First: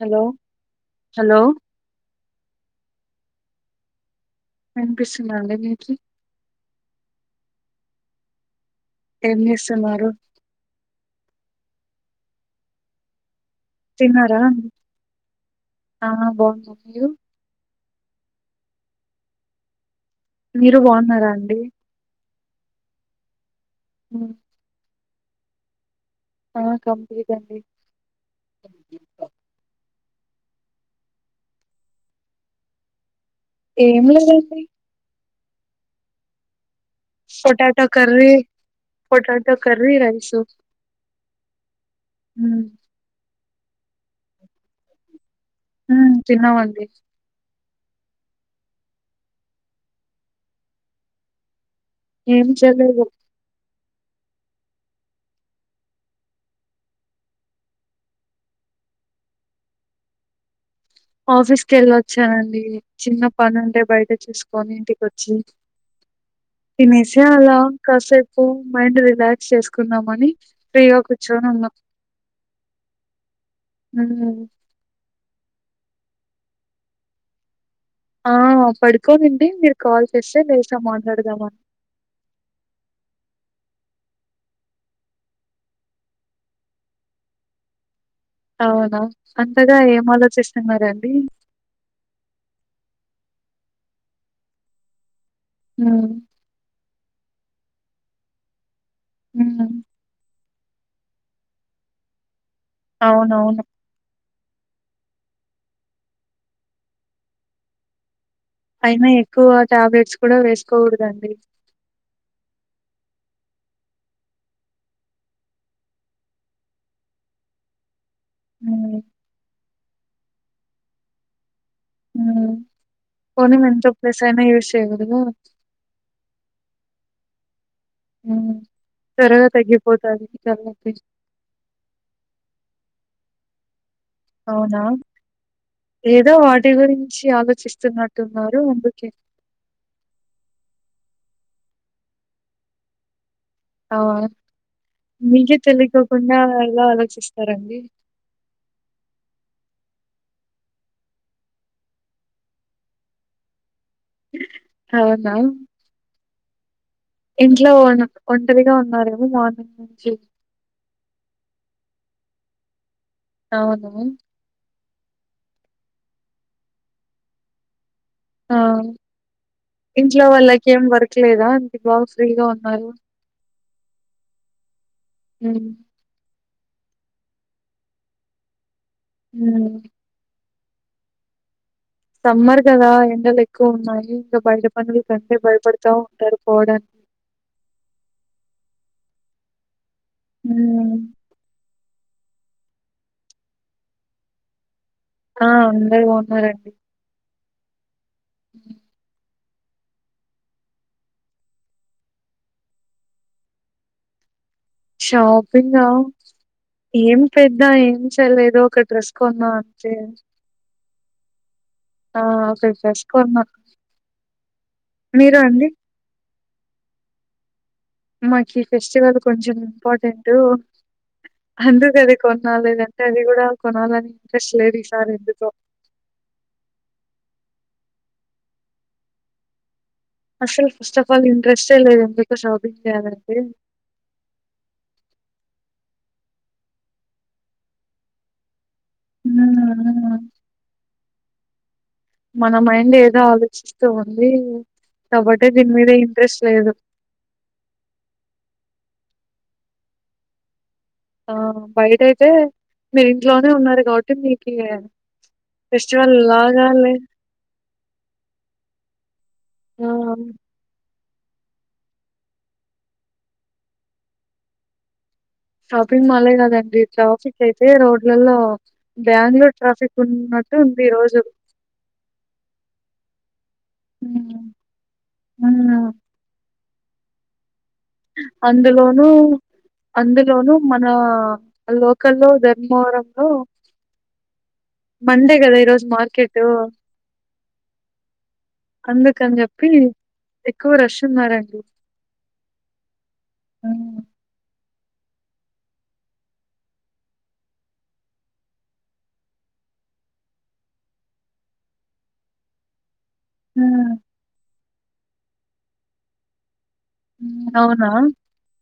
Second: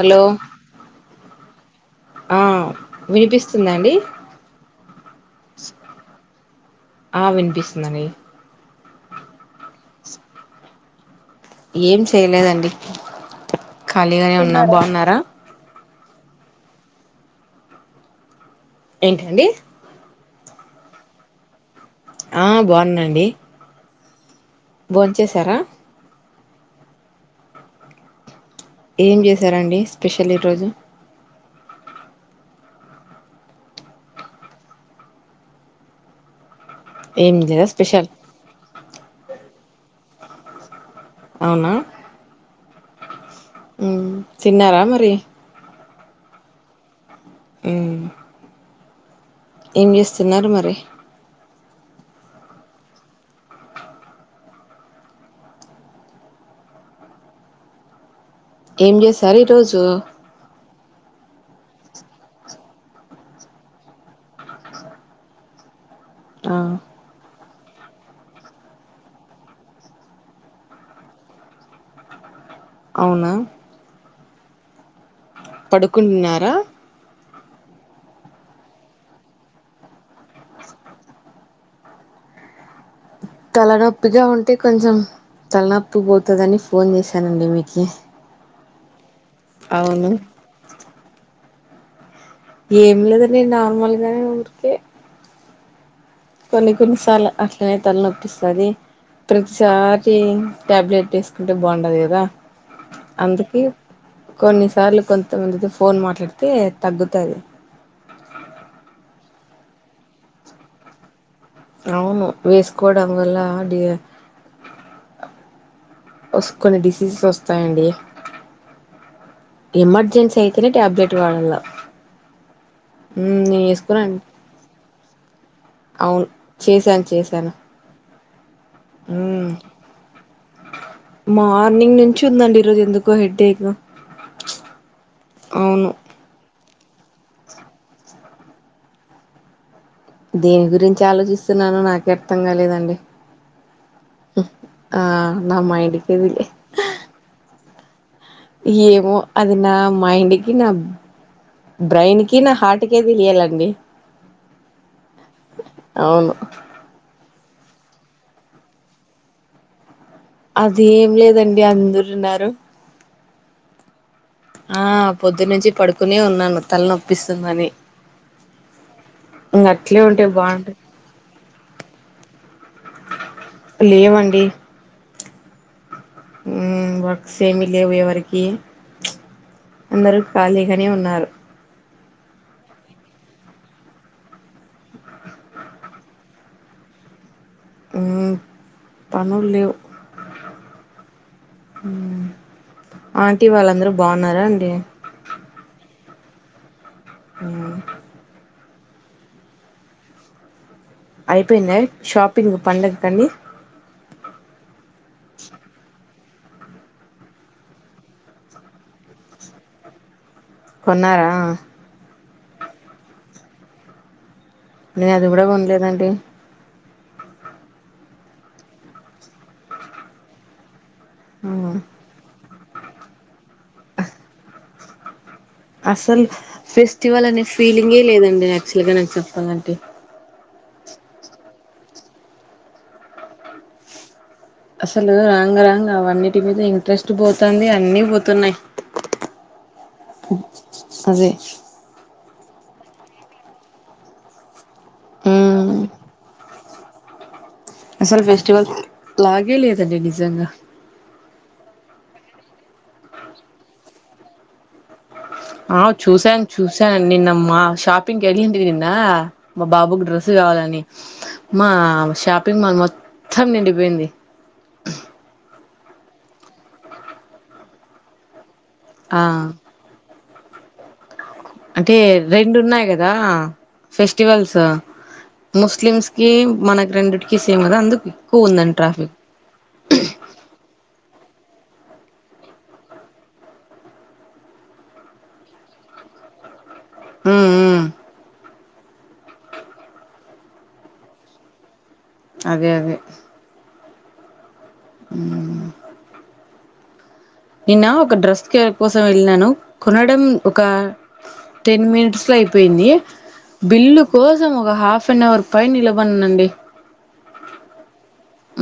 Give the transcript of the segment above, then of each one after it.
Hello hello స్తుందా అండి. విపిస్తుందా అండి మీకి ఆ [unintelligible] ఏం జేస్తున్నారు. ఏం చేయలేదండి. ఖాళీగానే తిన్నారా ఉన్నా బాగున్నారా ఆ బాగుంన్నాం మీరు ఏంటండి మీరు బాగున్నారా అండి ఆ బాగున్నా అండి ఉ భోంచేశారా ఆ కంప్లీట్ అండి ఏం చేశారండి స్పెషల్ ఈరోజు ఏం లేదండి ఏం లేదా potato special curry potato potato curry rice అవునా ఉ తిన్నారా మరి హ్ తిన్నామండి. హ్ ఏం జేస్తున్నారు. మరి ఏం చేయలేదు. ఏం చేసారు ఈరోజు ఆఫీస్కి వెళ్ళొచ్చానండి చిన్న పని ఉంటే బయట చూసుకొని ఇంటికి వచ్చి ఆ తినేసి అలా కాసేపు మైండ్ రిలాక్స్ చేసుకుందమని ఫ్రీగా కూర్చొని ఉన్నాం. అవునా ఊ పడుకున్నారా ఆ పడుకొన్నింటి మీరు కాల్ చేస్తే లేసా మాట్లాడదామ అని తలనొప్పిగా ఉంటే కొంచెం తలనొప్పి పోతుందని ఫోన్ చేశానండి మీకి అవునా అంతగా ఏం అవును ఆలోచిస్తున్నరు అండీ ఏం లేదండి నార్మల్గానే ఊరికే హ్మ్ కొన్ని కొన్నిసార్లు అట్లా అట్లనే తలనొప్పిస్తాది హ్మ్ ప్రతిసారి టాబ్లెట్ తీసుకుంటే బాగుండదు కదా అందుకే అవునవును కొన్నిసార్లు కొంతమందితో ఫోన్ మాట్లాడితే తగ్గుతాది అయినా ఎక్కువ టాబ్లెట్స్ కూడా వేసుకోకూడదు అండి అవును వేసుకోవడం వల్ల డి కొన్ని డిసీజెస్ వస్తాయండి హ్మ్ ఎమర్జెన్సీ అయితే వేరే ట్యాబ్లెట్ వాడాళ్ళ పోనీ మేము వేసుకున్నాను చెప్పేసైనా యూస్చేయరు ఉ అవును చేశాను చేశాను ఊ ఉ మార్నింగ్ నుంచి ఉందండి ఈరోజు ఎందుకో హెడ్ ఏగ అవునా ఏదో వాడు ఇంటి గురించి ఆలోచిస్తున్నట్టున్నారు అందుకే దేని గురించి ఆలోచిస్తున్నాను నాకే అర్థం కాలేదండి అ ఆ నా మీకే మైండ్కే తెలికోకుండా తెలి ఎలా ఆలోచిస్తారండి ఏమో అది నా మైండ్కి నా బ్రెయిన్ కి నా హార్ట్కే తెలియాలండి అవునా అవును ఇంట్లో ఒంటరీగా ఉన్నారేమో మార్నింగ్ నుంచి అది ఏం లేదండి అందరున్నారు అవును ఆ పొద్దునుంచి పడుకునే ఉన్నాను తలనొప్పిస్తుందని ఆ ఇంగ అట్లే ఇంట్లో ఉంటే వాళ్ళకి బాగుంటది ఏం వర్క్ లేదా ఇంటి బాగా ఫ్రీగా ఉన్నారు లేవండి హ ఉ వర్క్స ఏమి లేవు ఎవరికి ఉ అందరూ ఖాళీగానే ఉన్నారు సమ్మర్ కదా ఎండలు ఎక్కువ ఉన్నాయి ఇంకా బయట పనులు కంటే భయపడుతా ఉంటారు పోవడానికి ఉ పనుల్ లేవు ఉ ఆంటీ వాళ్ళందరూ బాగున్నారా అండి ఆ అందరు బాన్నారండి ఆ ఉ అయిపోయిందా షాపింగ్ పండగ కనీ షాపిింగా ఏం పెద్ద ఏం చేలేదో ఒక డ్రెస్ కొన్నా అంతే కొన్నారా ఆ ఒక డ్రెస్ కొన్న నేను అది కూడా కొనలేదండి మాకి ఈ ఫెస్టివల్ కొంచెం ఇంపార్టెంట్ అందు కది కొ ఆ లేదంటే అది కూడా కొనాలని ఇంట్రెస్ట్ లేదు [unintelligible] అసలు ఫెస్టివల్ అనే ఫీలింగే లేదండి యాక్చువల్ గా నాకు చెప్పాలంటే అసల్ ఫస్ట్ ఆఫ్ ఆల్ ఇంట్రెస్టే లేదు ఎందుకో షాపింగ్ చేయాలంటే. అసలు రాంగ రాంగ్ అవన్నిటి మీద ఇంట్రెస్ట్ పోతంది, అన్నీ పోతున్నాయి, అదే. మన మైండ్ ఏదో ఆలోచిస్తూ ఉంది. కాబట్టే దీని ఉమ్ మీద ఇంట్రెస్ట్ లేదు. అసలు ఫెస్టివల్, లాగే లేదండి నిజంగా. ఆ బయట అయితే, మీరు ఇంట్లోనే ఉన్నారు కాబట్టి మీకి. ఆ ఫెస్టివల్ చూశాను లాగాలే చూశాన్ నిన్న మా షాపింగ్ కి అలింది నిన్నా మా ఆ బాబుకి డ్రెస్సు కావాలని. మా షాపింగ్ మాల్ మొత్తం నిండిపోయింది. షాపింగ్ మాల్ కదండి, ట్రాఫిక్ అయితే రోడ్లలో. ఆ బ్యాళూర్ ట్రాఫిక్ ఉన్న. ఉంది రోజు అంటే రెండు ఉన్నాయి గదా ఉమ్. ఫెస్టివల్స్ ముస్లిమ్స్ కి మన రెండుట్కిస్ అందులోను అందులోను మనా అ. లోకల్లో ధర్మవరం లో, మండే గద ఈరోజు మార్కెటు. హు హు. అందుకని చెప్పి, ఎక్కువ రష్ ఉన్నారండి. అదేఅదే. హ్మ్. నిన్న ఒక డ్రెస్ కె కోసం వెళ్ళినాను, కొనడం ఒక, టెన్ మిట్స్ లో అయిపోయింది. హ్మ్. బిల్లు కోసం ఒగ హాఫ్. వన్ అవర్ పైన్ నిలబననండి. అవునా.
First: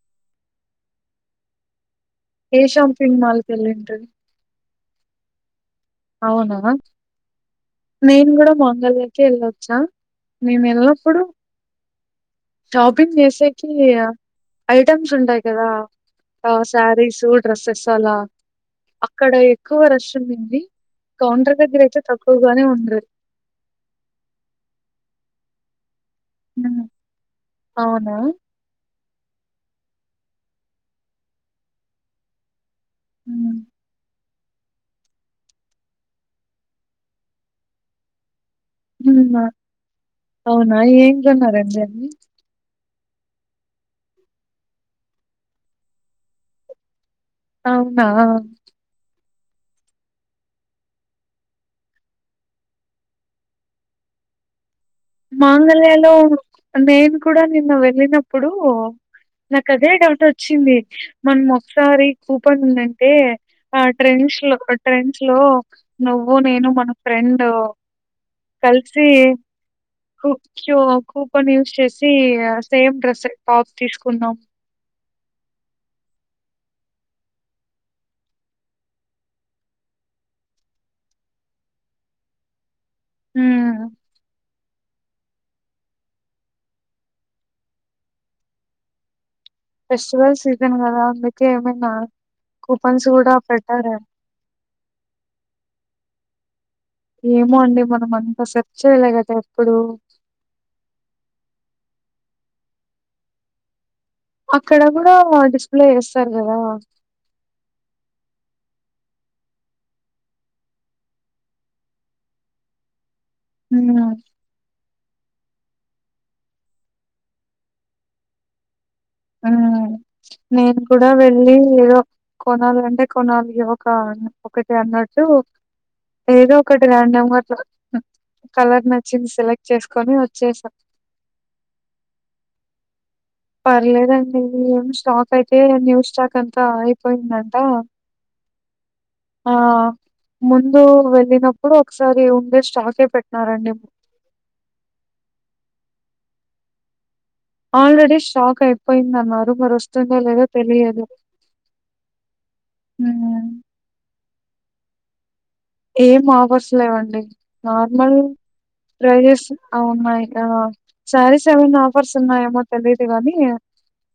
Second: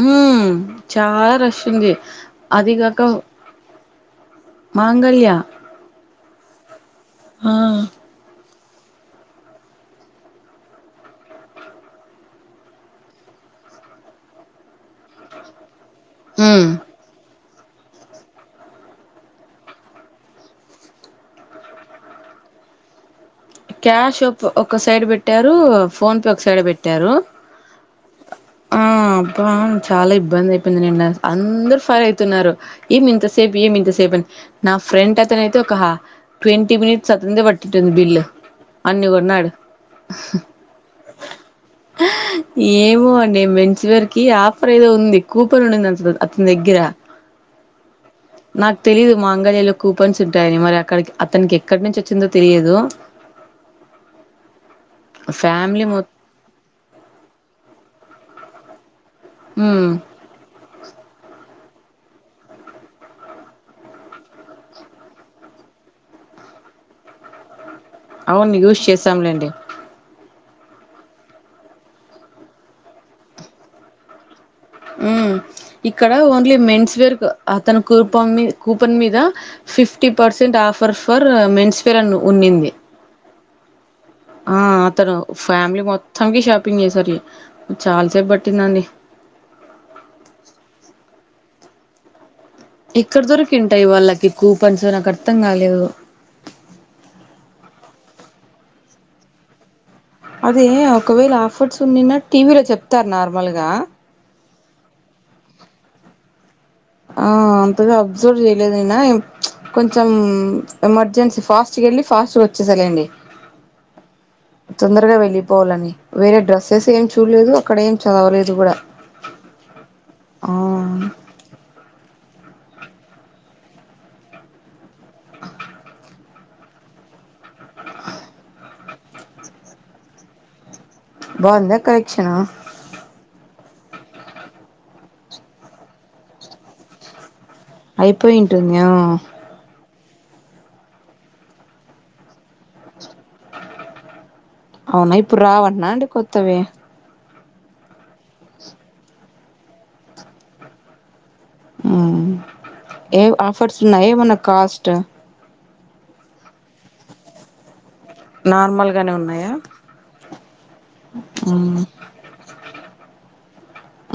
ఉమ్ చాలా రష్ ఉంది. ఏ అదిగాక షాంఫింగ్ మాల్. తెలిటర్. మాంగళ్య. అవుననా. ఆ నేను గుడ మా. గళ్ళకే ఎళ్ళొచ్చా మేమ్ వెళ్ళప్పుడు. షాపింగ్ జెసేకి అ ఐటమ్స్ ఉంటాయి కదా. అ ఉమ్ సారీ సూట్. డ్రసెస్ అలా, అక్కడ ఎక్కువ రష్ ఉండింది, కౌంటర్ దగ్గర అయితే తక్కువగానే ఉ. క్యాష్ అప్ ఒక్క సైడ్ పెట్టారూ. ఫోన్ పే ఒకసైడే పెట్టారు అవునా అ. చాలా ఇబ్బంది అయిపోయింది నిన్న, అందరు ఫైర్ అయితున్నారు. ఏమీంత సేపు, హ్మ్ ఏమీంత సేపు, అనీ. నా ఫ్రెండ్ అతనైతే ఒక హ ట్వంటీ మినిట్స్ అతందే పటెటటుంది బిల్లో అవునా, అవునా ఏంగోన్నారండి అన్నీ ఏమో అండి మేన్స్వెర్ కీ ఆఫర్ ఏదో ఉంది కూపన్ ఉండిదంట అతని దగ్గర. అవునా మాంగళ్యా లో కూపన్స్ ఉంటాయని మరి అక్కడకీ అతన్కి ఎక్కడి నుంచి వచ్చిందో తెలియదు. ఫ్యామిలీ మాంగళ్య మొ లో నేన్ కూడా నిన్న వెళ్లిన ప్పుడూ నాక్ అదే హ్మ్. డౌట్ వచ్చింది మన్మొ సారి కూపన్ ఉందంటే, ఆ ట్రెండ్స్ లో ట్రెండ్స్ లో నువ్వు నేను మన ఫ్రెండు అవును యూస్ చేసాం లేండి. కు క్యూ కూపన్ యూస్ చేసి అ సేమ్ డ్రెస్ టాప్ తీసుకున్నాం. ఇక్కడ ఓన్లీ మెన్స్వేర్ అ అతని కూపన్ కూపన్ మీద, fifty percent offer for menswear అని ఉన్నింది. ఉమ్. ఆ అతను ఫ్యామిలి మొత్తంకి షాపింగ్ చేసారు చాలాసెపట్టిందండి. ఫెస్టివల్ సీజన్ కదా అందుకే ఏమైనా. కూపన్స్ ఎక్కడ గూడా దొరికింటాయి పెట్టారేమో. వాళ్ళకి కూపన్సు నాకర్థంకలేదు. ఏమో అండి మనమనంత సెర్చ్ చేయలే కదా ఎప్పుడూ. అదే ఒకవేళ ఆఫర్స్ ఉన్నినా టీవీలో చెప్తరు నార్మల్గా. అక్కడ కూడా డిస్ప్లే ఎస్తరు కదా. ఆ అంతగా అబ్జార్ చేయ్. నేను నిన్న కొంచెం ఎమర్జెన్సీ ఫాస్ట్ ఎళ్ళి ఫాస్ట్ వచ్చేసలేండి. [unintelligible] తొందరగా వెళ్ళిపోవాలని, వేరే డ్రెస్సెస్ ఏం చూడలేదు, అక్కడ ఏం చదవలేదు, గుడ. హ నేను కూడా వెళ్ళి ఏదో. కొనాలి అంటే కొనాలి ఒక ఒకటి అన్నట్టు ఏదో ఒకటి రాండంగా కలర్ నచ్చింది సెలెక్ట్ చేసుకొని వచ్చేసా బాగుంద ఎక్క ఎక్షణ. పర్లేదండి ఏం స్టాక్ అయితే, న్యూ స్టాక్ అంతా అయిపోయిందండి. అయిపోయి ఆ. ముందు వెళ్ళినప్పుడు ఒకసారి ఉండే స్టాకే పెట్టినారండి. అవునా ఇప్పుడు రావంన్నా అండి కొత్తవి. ఆల్రెడీ షాక్ అయిపోయింద అన్నారు, మరి వొస్తుందో లేదో తెలియదు. ఊహు ఏ మ్మ్ ఆఫర్స్ ఉన్నాయి మన కాస్టు. ఏం ఆఫర్స్ లేవండి న. నార్మల్ గానే ఉన్నాయా సారీస్ ఏమై మ్మ్ ఆఫర్స్ ఉన్నాయమో తెలిదు గానీ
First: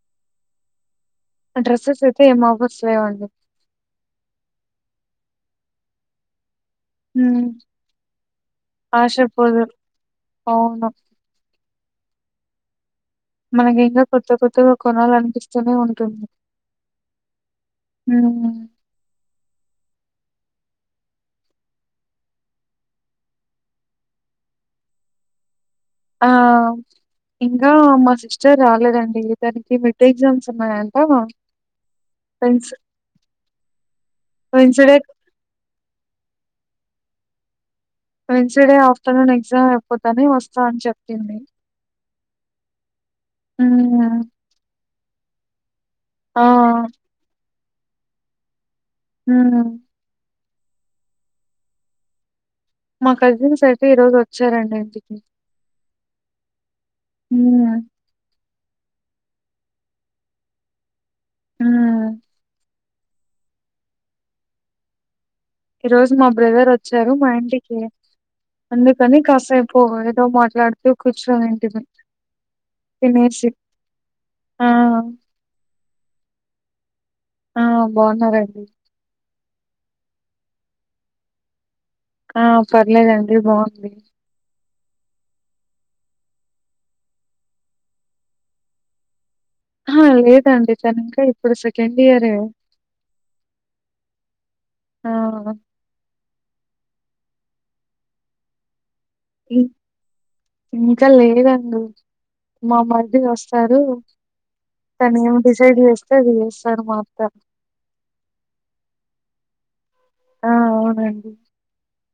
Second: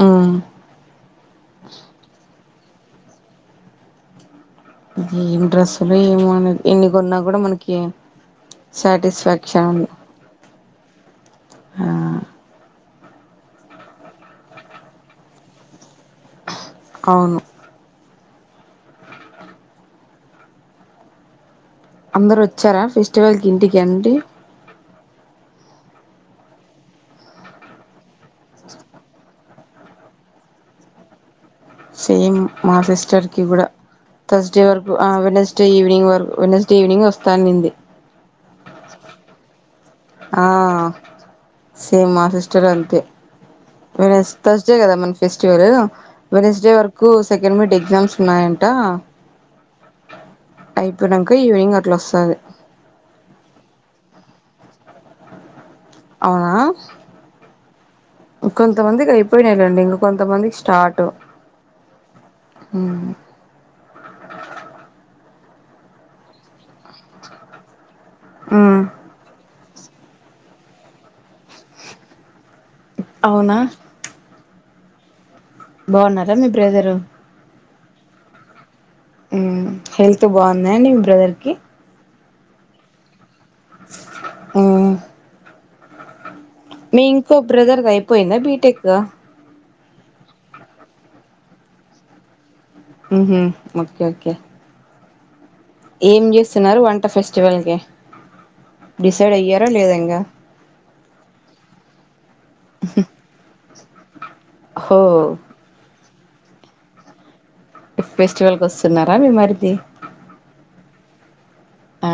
మ్మ్ డ్రెస్సెస్ అయితే ఎ మావ్వద్. విస్యం అండి. ఏం డ్రెస్సులు ఏమో అనాది ఎన్ని కొన్నా గుడ హ్మ్ మనకి, ఆశ పోదు సాటిస్ఫాక్షన్ ఉ. అవును ఆ. మనకి ఇంకా కొత్త కొత్తగా కొణాల అనిపిస్తూనే ఉంటుంది. అవును. హ్మ్ అందరు వొచ్చారా ఫెస్టివల్ కి ఇంటికి అండి. ఆ ఇంకా మా సిస్టర్ రాలేదండి, దానికి మెట్ ఎగ్జామ్స్ ఉన్నాయంటా. సేమ్ మా సిస్టర్కి గుడ, థర్స్డే వరకు, వెన్స్డే అ వెనస్డే ఈవినింగ్ వరకు, వెనస్. ఈవినింగ్ వొస్తా అనింది. వెన్స్డే ఆఫ్టర్నూన్ ఎగ్జామ్ ఎపు. ఆ సేమ్ మా సిస్టర్ అంతే, ఇవాళ హ్మ్ ఎస్తరడే రస్డే కదా మ. ఫెస్టివ్ [unintelligible] ఆ వెన్స్డే వరకు సె [unintelligible] డెగ్సామ్స్ ఉన్నాయ హ్మ్ అయిపోయినంక ఈవనింగ్ అట్ల వస్తది మా కజిన్స్ అయితే ఈ రోజు వచ్చారండి ఇంటికి. అవునా హ్మ్ కొంతమంది‌ కై పోయినయిలేండి ఇంగ కొంతమందికి స్టార్ట్ హా హ్మ్ ఈ రోజు మా బ్రదర్ వచ్చారు మా ఇంటికి. మ్ అందుకని కాసేపు ఏదో మాట్లాడు తు కూర్చోనింటిమి. అవునా ఫినేర్షిప్ ఆ బాగున్నారా మీ బ్రదరూ? ఆ బాగున్నారండి. మ్మ్ హెల్త్ బాగుందా అండి మీ బ్రదర్ కి? ఆ పర్లేదం డి బాగుంది. మ్ మీ ఇంకో బ్రదర్ది అయిపోయిందా బీటెక్. ఆ లేదండి తను ఇంకా ఇప్పుడు సెకండ్ ఇయరే. హుహ్ ఓకే ఓకే. ఆ ఏం చేస్తున్నారు వంట ఫెస్టివల్కి? ఇంక్ ఇంకా లేదండి మామర్ది వస్తారు. హో తను ఏమి డిసైడ్ చేస్ స్తారు మా అత్త. ఫెస్టివల్కొస్తున్నారా మీ మరిది. ఆ అవునండి. ఆ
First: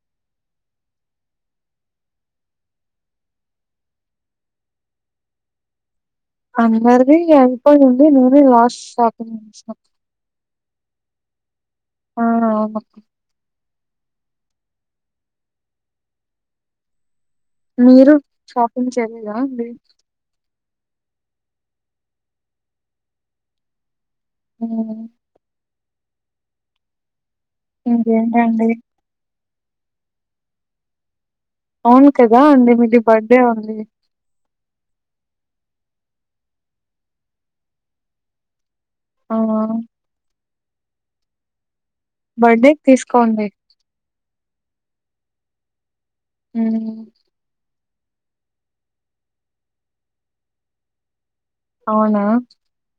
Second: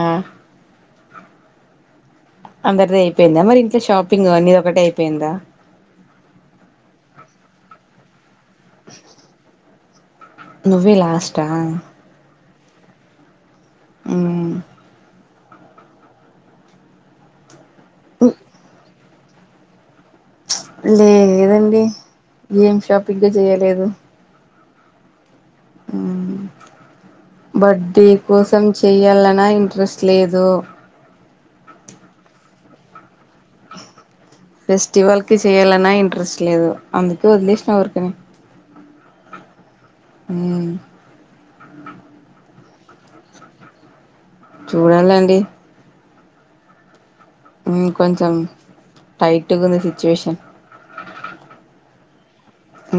అందరిది అయిపోయిందా మరి ఇంట్లో షాపింగ్ ఆ నీదొకటే అయిపోయిందా. పోయి ఉంది ను దే లాస్ట్ షాపింగ్ [inaudible] నువ్వే లాస్టా! ఆ అవును. హ్మ్ మీరు షాపింగ్ చెల్లిగా ఉంది. చ్ లేదండి ఏమ్ షాపింగే చేయలేదు. ఉ ఆ బర్డే కోసం ఇంకేంటండి చెయ్యాలనా ఇ డ్రస్ లేదు. అవును కదా అండి మీది బర్త్డే ఉంది. ఫెస్టివల్ కి చేయాలన్నా ఇంట్రెస్ట్ లేదు. అందుకే వదిలేసిన ఊరికనే. ఆ హ్ బర్త్డేకి తీసుకోండి. చూడాలండి. హు హ్ కొంచెం టైట్గుంది సిచ్యువేషన్. అవునా. హు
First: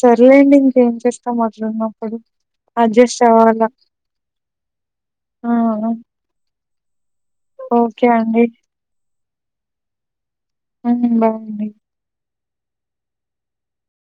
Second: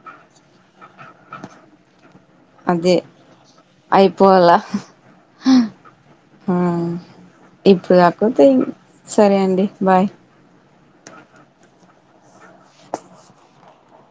సర్లెండి ఇంకేం చేస్తాం అట్లున్నం. అదే అడ్జెస్ట్ అవాల అయిపోవాలా ఆ ఆ ఆ ఇప్పుడు కాకపోతే సరే అండి బాయ్. అవును బావుంది.